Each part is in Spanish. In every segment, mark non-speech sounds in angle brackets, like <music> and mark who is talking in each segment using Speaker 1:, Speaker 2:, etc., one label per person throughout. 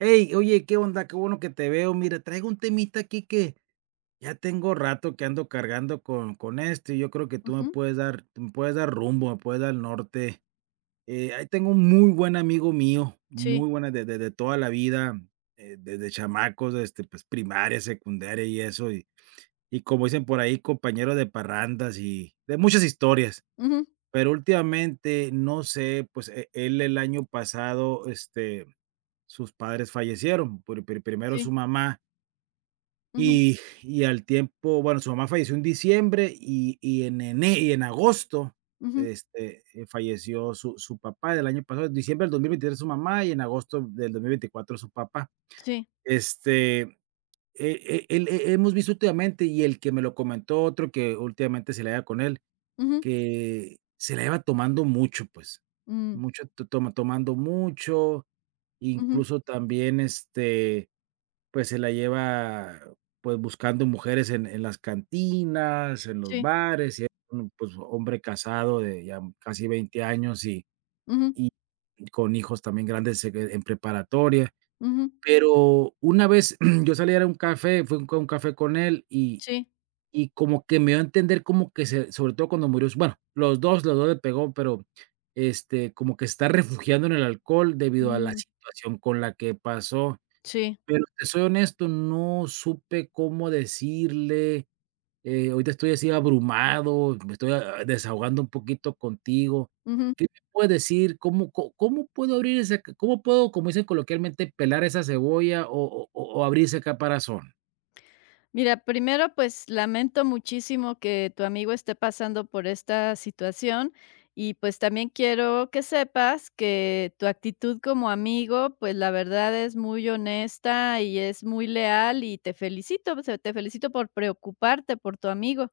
Speaker 1: Ey, oye, qué onda, qué bueno que te veo, mira, traigo un temita aquí que, ya tengo rato que ando cargando con con esto y yo creo que tú me
Speaker 2: Ujú.
Speaker 1: puedes dar me puedes dar rumbo, me puedes dar norte, eh, ahí tengo un muy buen amigo mío,
Speaker 2: Sí.
Speaker 1: muy buena de de de toda la vida, eh, desde chamacos, este, pues, primaria, secundaria y eso y y como dicen por ahí, compañero de parrandas y de muchas historias,
Speaker 2: Ujú.
Speaker 1: pero últimamente, no sé, pues, eh, él el año pasado, este, sus padres fallecieron por pri primero su
Speaker 2: Sí.
Speaker 1: mamá
Speaker 2: Ujú.
Speaker 1: y y al tiempo bueno, su mamá falleció en diciembre y y en ene y en agosto,
Speaker 2: Ujú.
Speaker 1: este, falleció su su papá el año pasado, en diciembre del 2023, su mamá y en agosto del 2024, su papá.
Speaker 2: Sí.
Speaker 1: Este, eh eh, el he hemos visto últimamente y el que me lo comentó, otro que últimamente se la lleva con él,
Speaker 2: Ujú.
Speaker 1: que se la lleva tomando mucho, pues,
Speaker 2: Mm.
Speaker 1: mucho t toma tomando mucho,
Speaker 2: Ujú.
Speaker 1: incluso también, este, pues, se la lleva, pues buscando mujeres en en las cantinas, en los
Speaker 2: Sí.
Speaker 1: bares y <unintelligible> hombre casado de ya casi 20 años, y
Speaker 2: Ujú.
Speaker 1: y con hijos también grandes, eh, en preparatoria,
Speaker 2: Ujú.
Speaker 1: pero una vez <clears throat> yo salí a dar un café, fui a un con café con él y
Speaker 2: Sí.
Speaker 1: y como que me dio a entender, como que se sobre todo cuando murió su bueno, los 2 los 2 le pegó, pero, este, como que se está refugiando en el alcohol, debido a la
Speaker 2: Mm.
Speaker 1: situación con la que pasó,
Speaker 2: Sí.
Speaker 1: pero te soy honesto, no supe cómo decirle, eh, ahorita estoy así abrumado, me estoy, ah ah, desahogando un poquito contigo,
Speaker 2: Ujú.
Speaker 1: ¿qué me puedes decir cómo có cómo puedo abrir ese c cómo puedo, como dicen coloquialmente: "pelar esa cebolla" o o o o abrir ese caparazón?
Speaker 2: Mira, primero, pues, lamento muchísimo que tu amigo esté pasando por esta situación y, pues, también quiero que sepas, que tu actitud como amigo, pues, la verdad, es muy honesta y es muy leal, y te felicito, o sea, te felicito por preocuparte por tu amigo,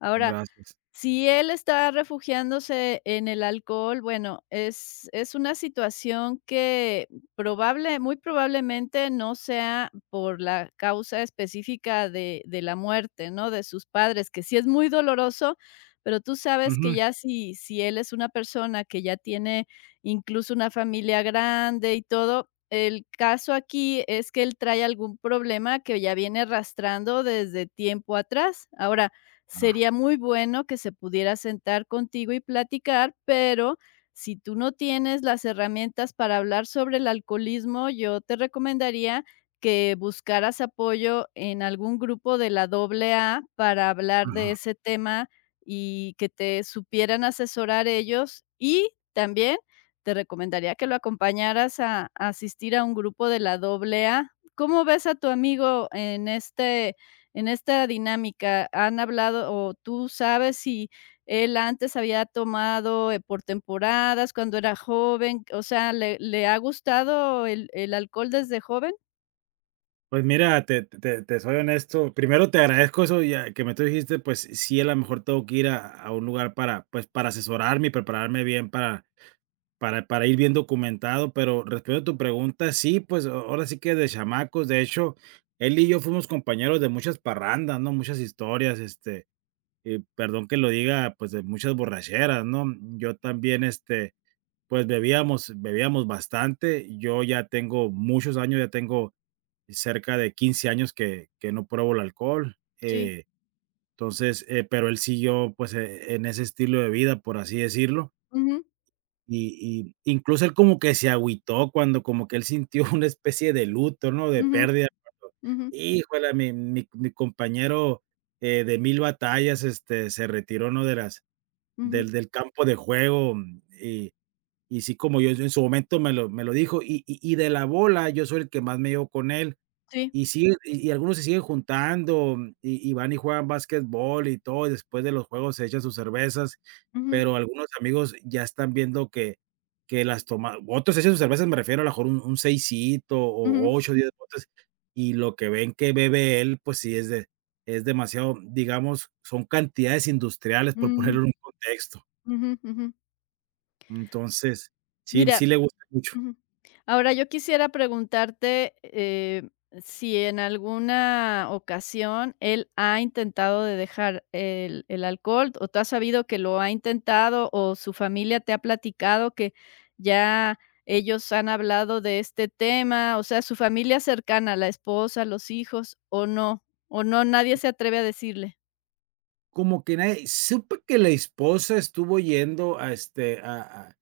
Speaker 2: ahora,
Speaker 1: Gracias.
Speaker 2: si él está refugiándose en el alcohol, bueno, es es una situación que probable, muy probablemente no sea por la causa específica de de la muerte, ¿no?, de sus padres, que sí es muy doloroso, pero tú sabes que
Speaker 1: Ujú.
Speaker 2: ya si si él es una persona que ya tiene, incluso una familia grande y todo, el caso aquí es que, él trae algún problema que ya viene arrastrando desde tiempo atrás. Ahora,
Speaker 1: Ah.
Speaker 2: sería muy bueno que se pudiera sentar contigo y platicar, pero, si tú no tienes las herramientas para hablar sobre el alcoholismo, yo te recomendaría, que buscaras apoyo en algún grupo de la AA, para hablar de
Speaker 1: Ujú.
Speaker 2: ese tema y que te supieran asesorar ellos, y también, te recomendaría que lo acompañaras a asistir a un grupo de la AA, ¿cómo ves a tu amigo en, este en esta dinámica?, ¿han hablado, o tú sabes si él antes había tomado, eh, por temporadas, cuando era joven? O sea, ¿le le ha gustado el el alcohol desde joven?
Speaker 1: Pues mira, te te te soy honesto, primero te agradezco eso ya que me tú dijiste, pues s sí, a lo mejor tengo que ir a a un lugar para, pues, para asesorarme y prepararme bien para para para ir bien documentado, pero respondiendo a tu pregunta, sí, pues, a ahora sí que de chamacos, de hecho, él y yo fuimos compañeros de muchas parrandas, ¿no?, muchas historias, este, y perdón que lo diga, pues, de muchas borracheras, ¿no?, yo también, este, pues, bebíamos bebíamos bastante, yo ya tengo muchos años, ya tengo cerca de 15 años que que no pruebo el alcohol,
Speaker 2: Sí.
Speaker 1: eh, entonces, eh, pero él siguió, pues, e en ese estilo de vida, por así decirlo
Speaker 2: Ujú.
Speaker 1: y y incluso él como que se agüitó, cuando como que él sintió una especie de luto, ¿no?, de
Speaker 2: Ujú,
Speaker 1: pérdida
Speaker 2: ujú.
Speaker 1: <unintelligible> "Híjole, mi mi mi compañero, eh, de 1000 batallas, este, se retiró, ¿no?, de las
Speaker 2: Ujú.
Speaker 1: del del campo de juego", y y sí, como yo en su momento me lo me lo dijo, y y y de la bola, yo soy el que más me llevo con él,
Speaker 2: Sí.
Speaker 1: y sigue y y algunos se siguen juntando y y van y juegan básquetbol y todo, y después de los juegos se echan sus cervezas,
Speaker 2: Ujú.
Speaker 1: pero algunos amigos ya están viendo que que las toma otros se echan sus cervezas, me refiero a lo mejor un seisito o
Speaker 2: Ujú.
Speaker 1: 8, 10 botes y lo que ven que bebe él, pues sí, es de es demasiado, digamos, son cantidades industriales por
Speaker 2: Mm.
Speaker 1: ponerlo en un contexto.
Speaker 2: Ujú, ujú.
Speaker 1: Entonces, sí, él sí
Speaker 2: Mira
Speaker 1: le gusta mucho.
Speaker 2: ujú, ahora yo quisiera preguntarte, eh, ¿si en alguna ocasión él ha intentado de dejar el el alcohol?, ¿O tú has sabido que lo ha intentado? ¿O su familia te ha platicado que ya ellos han hablado de este tema, o sea, su familia cercana, la esposa, los hijos? ¿o no o no, nadie se atreve a decirle?
Speaker 1: Como que nadie supe que la esposa estuvo yendo a, este, a a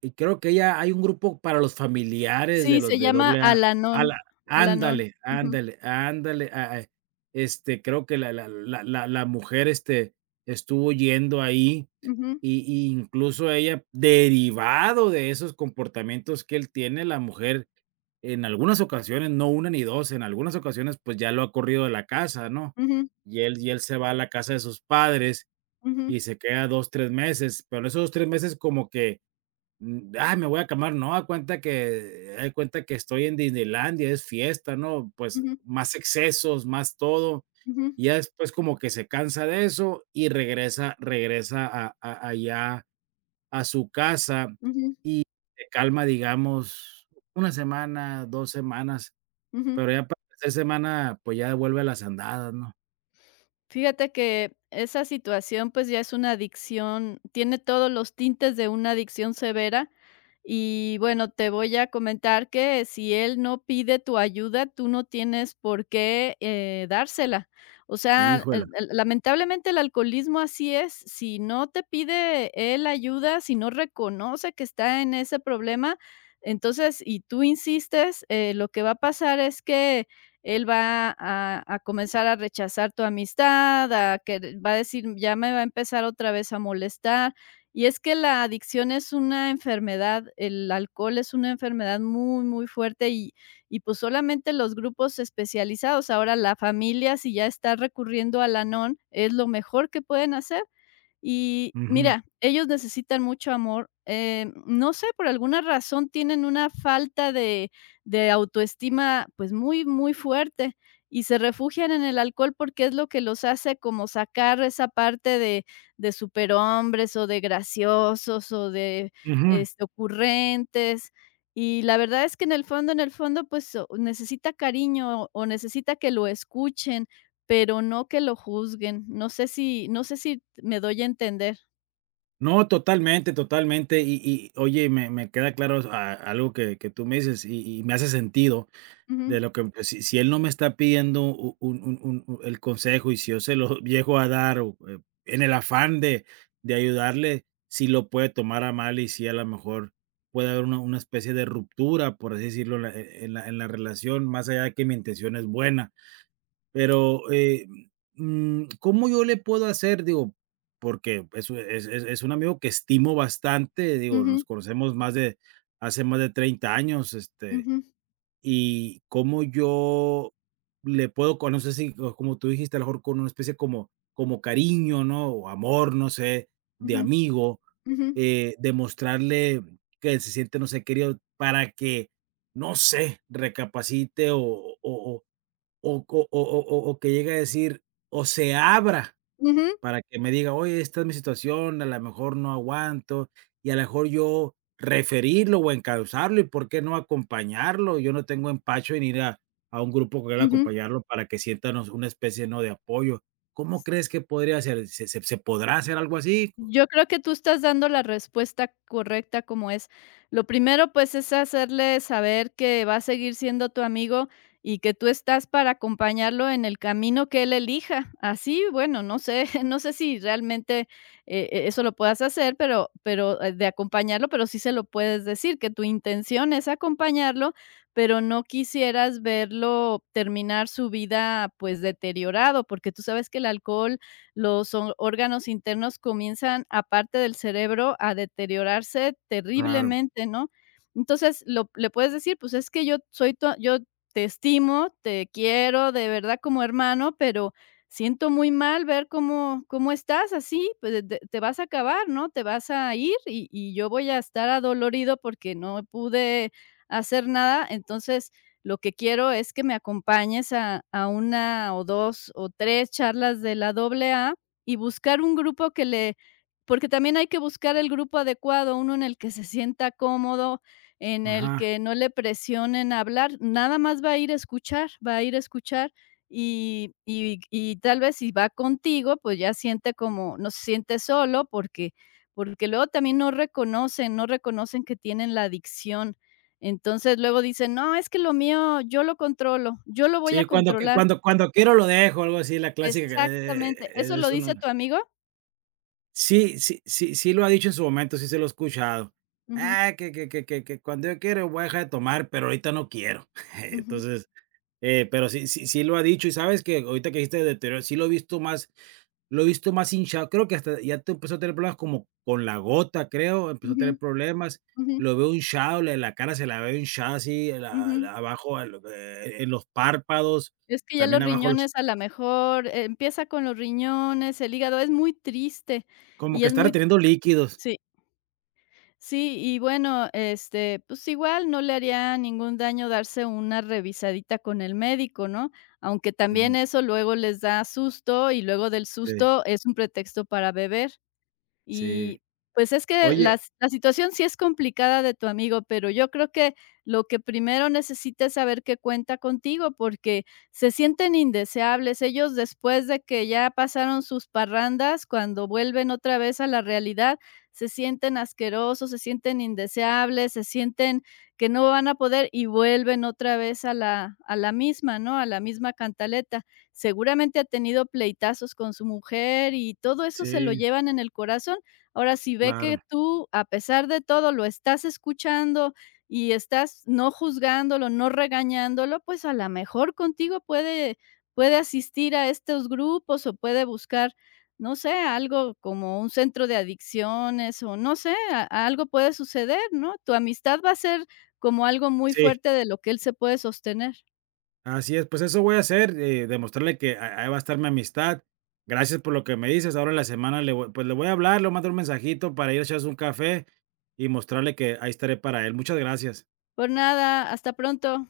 Speaker 1: y creo que ella hay un grupo para los familiares de
Speaker 2: Sí,
Speaker 1: los
Speaker 2: se
Speaker 1: de
Speaker 2: llama
Speaker 1: AA, a
Speaker 2: Al-Anon,
Speaker 1: la
Speaker 2: Al-Anon,
Speaker 1: Ándale,
Speaker 2: ujú.
Speaker 1: ándale, ándale, ah ah, este, creo que la la la la la mujer, este, estuvo yendo ahí
Speaker 2: Ujú.
Speaker 1: y y incluso ella, derivado de esos comportamientos que él tiene, la mujer, en algunas ocasiones, no 1, ni 2, en algunas ocasiones, pues, ya lo ha corrido de la casa, ¿no?,
Speaker 2: Ujú.
Speaker 1: y él y él se va a la casa de sus padres
Speaker 2: Ujú.
Speaker 1: y se queda 2, tres meses, pero en esos 2, tres meses como que, um. "Ah, me voy a calmar", no, haga de cuenta que, eh, de cuenta que estoy en Disneylandia, es fiesta, ¿no?, pues,
Speaker 2: Ujú.
Speaker 1: más excesos, más todo
Speaker 2: Ujú.
Speaker 1: y ya después, como que se cansa de eso, y regresa regresa a a allá a su casa y
Speaker 2: Ujú.
Speaker 1: se calma, digamos 1 semana, 2 semanas,
Speaker 2: Ujú.
Speaker 1: pero ya para la tercer semana, pues, ya vuelve las andadas, ¿no?
Speaker 2: Fíjate que, esa situación, pues, ya es una adicción, tiene todos los tintes de una adicción severa, y bueno, te voy a comentar que si él no pide tu ayuda, tú no tienes por qué, eh, dársela, o sea,
Speaker 1: Hijuela.
Speaker 2: el el lamentablemente, el alcoholismo así es, si no te pide él ayuda, si no reconoce que está en ese problema, entonces y tú insistes, eh, lo que va a pasar es que él va a a comenzar a rechazar tu amistad a que v va a decir: "Ya me va a empezar otra vez a molestar", y es que la adicción es una enfermedad el alcohol es una enfermedad muy muy fuerte, y y, pues, solamente los grupos especializados, ahora la familia, si ya está recurriendo a Al-Anon, es lo mejor que pueden hacer, y
Speaker 1: Ujú.
Speaker 2: mira, ellos necesitan mucho amor, eh, no sé, por alguna razón tienen una falta de de autoestima, pues, muy muy fuerte y se refugian en el alcohol porque es lo que los hace como sacar esa parte de de superhombres o de graciosos, o de
Speaker 1: Ujú.
Speaker 2: es ocurrentes, y la verdad es que en el fondo en el fondo, pues, oh, necesita cariño o necesita que lo escuchen, pero no que lo juzguen, no sé si no sé si me doy a entender.
Speaker 1: No, totalmente, totalmente y y oye, me me queda claro a algo que que tú me dices y y me hace sentido
Speaker 2: Ujú.
Speaker 1: de lo que si si él no me está pidiendo u un un un el consejo y si, yo se lo llego a dar, o en el afán de de ayudarle, sí lo puede tomar a mal y sí, a lo mejor, puede haber una una especie de ruptura, por así decirlo, la e e en la en la relación, más allá de que mi intención es buena, pero, eh, mm, ¿cómo yo le puedo hacer?, digo, porque pues u e es es es un amigo que estimo bastante, digo, nos
Speaker 2: Ujú.
Speaker 1: conocemos más de hace más de 30 años, este,
Speaker 2: Ujú.
Speaker 1: y cómo yo le puedo con no sé si, o como tú dijiste a lo mejor con una especie como como cariño, ¿no?, o amor, no sé, de
Speaker 2: Ujú,
Speaker 1: amigo,
Speaker 2: ujú.
Speaker 1: eh, demostrarle que se siente, no sé, querido para que, no sé, recapacite o o o o co o o o o que llegue a decir, o se abra
Speaker 2: Ujú.
Speaker 1: para que me diga: "Oye, esta es mi situación, a lo mejor, no aguanto" y, a lo mejor, yo referirlo o encausarle, y, ¿por qué no, acompañarlo? Yo no tengo empacho en ir a a un grupo con él a
Speaker 2: Ujú.
Speaker 1: acompañarlo para que sienta, ¿no?, una especie, ¿no?, de apoyo. ¿Cómo crees que podría hacer? ¿Se se se podrá hacer algo así?
Speaker 2: Yo creo que tú estás dando la respuesta correcta, como es. Lo primero, pues, es hacerle saber que va a seguir siendo tu amigo y que tú estás para acompañarlo en el camino que él elija. Así, bueno, no sé, no sé si realmente e eso lo puedas hacer, pero pero de acompañarlo, pero sí se lo puedes decir, que tu intención es acompañarlo, pero no quisieras verlo terminar su vida, pues, deteriorado, porque tú sabes que el alcohol, los o órganos internos comienzan, aparte del cerebro, a deteriorarse
Speaker 1: Claro.
Speaker 2: terriblemente, ¿no?, entonces lo le puedes decir: "Pues, es que yo soy tu a yo te estimo, te quiero, de verdad, como hermano, pero siento muy mal ver cómo cómo estás así, pues, te te vas a acabar, ¿no?, te vas a ir y y yo voy a estar adolorido porque no pude hacer nada, entonces, lo que quiero es que me acompañes a a 1 o 2 o 3 charlas de la AA", y buscar un grupo que le porque también hay que buscar el grupo adecuado, uno en el que se sienta cómodo, en el
Speaker 1: Ajá.
Speaker 2: que no le presionen hablar, nada más va a ir a escuchar va a ir a escuchar y y y tal vez si va contigo, pues, ya siente como no se siente solo porque porque, luego también no reconocen. no reconocen que tienen la adicción, entonces luego dicen: "No, es que lo mío, yo lo controlo, yo lo voy
Speaker 1: Sí,
Speaker 2: a
Speaker 1: cuando que
Speaker 2: controlar".
Speaker 1: cuando cuando quiero, lo dejo algo así, la clásica, eh,
Speaker 2: Exactamente, ¿eso lo
Speaker 1: es uno
Speaker 2: dice tu amigo?
Speaker 1: Sí sí sí sí, lo ha dicho en su momento. Sí, se lo he escuchado:
Speaker 2: Ujú.
Speaker 1: "Ah, que que que que que cuando yo quiera voy a dejar de tomar, pero ahorita no quiero", <laughs>
Speaker 2: Ujú.
Speaker 1: entonces, eh, pero sí sí sí lo ha dicho. Y ¿sabes qué?, ahorita que dijiste deterioro, sí, lo he visto más lo he visto más hinchado. Creo que hasta ya t empezó a tener problemas como con la gota, creo. Empezó a tener
Speaker 2: Ujú,
Speaker 1: problemas.
Speaker 2: ujú.
Speaker 1: Lo veo hinchado le la cara se la veo hinchada así la
Speaker 2: Ujú.
Speaker 1: la abajo, eh, e en los párpados
Speaker 2: Es que ya
Speaker 1: también
Speaker 2: los
Speaker 1: abajo los
Speaker 2: riñones a la mejor empieza con los riñones, el hígado, es muy triste
Speaker 1: Como
Speaker 2: y
Speaker 1: que
Speaker 2: es
Speaker 1: está
Speaker 2: muy
Speaker 1: reteniendo líquidos.
Speaker 2: sí. Sí, y bueno, este, pues igual no le haría ningún daño darse una revisadita con el médico, ¿no?, aunque también
Speaker 1: Ujú.
Speaker 2: eso luego les da susto y luego del
Speaker 1: Sí.
Speaker 2: susto es un pretexto para beber. Y
Speaker 1: Sí,
Speaker 2: pues, es que
Speaker 1: oye
Speaker 2: la la situación sí es complicada de tu amigo, pero yo creo que lo que primero necesita es saber que cuenta contigo, porque se sienten indeseables ellos después de que ya pasaron sus parrandas cuando vuelven otra vez a la realidad, se sienten asquerosos, se sienten indeseables, se sienten que no van a poder y vuelven otra vez a la a la misma, ¿no?, a la misma cantaleta. Seguramente ha tenido pleitazos con su mujer y todo eso se lo
Speaker 1: Sí.
Speaker 2: llevan en el corazón. Ahora, si ve que
Speaker 1: Claro.
Speaker 2: tú, a pesar de todo, lo estás escuchando y estás, no juzgándolo, no regañándolo, pues, a la mejor contigo puede puede asistir a estos grupos o puede buscar, no sé, algo como un centro de adicciones o no sé, a algo puede suceder, ¿no?, tu amistad va a ser como algo muy
Speaker 1: Sí.
Speaker 2: fuerte de lo que él se puede sostener.
Speaker 1: Así es, pues, eso voy a hacer, eh, demostrarle que ah, ahí va a estar mi amistad. Gracias por lo que me dices ahora en la semana le voy pues, le voy a hablar. Le voy a mandar un mensajito para ir a echarse un café y mostrarle que ahí estaré para él. Muchas gracias.
Speaker 2: Por nada. Hasta pronto.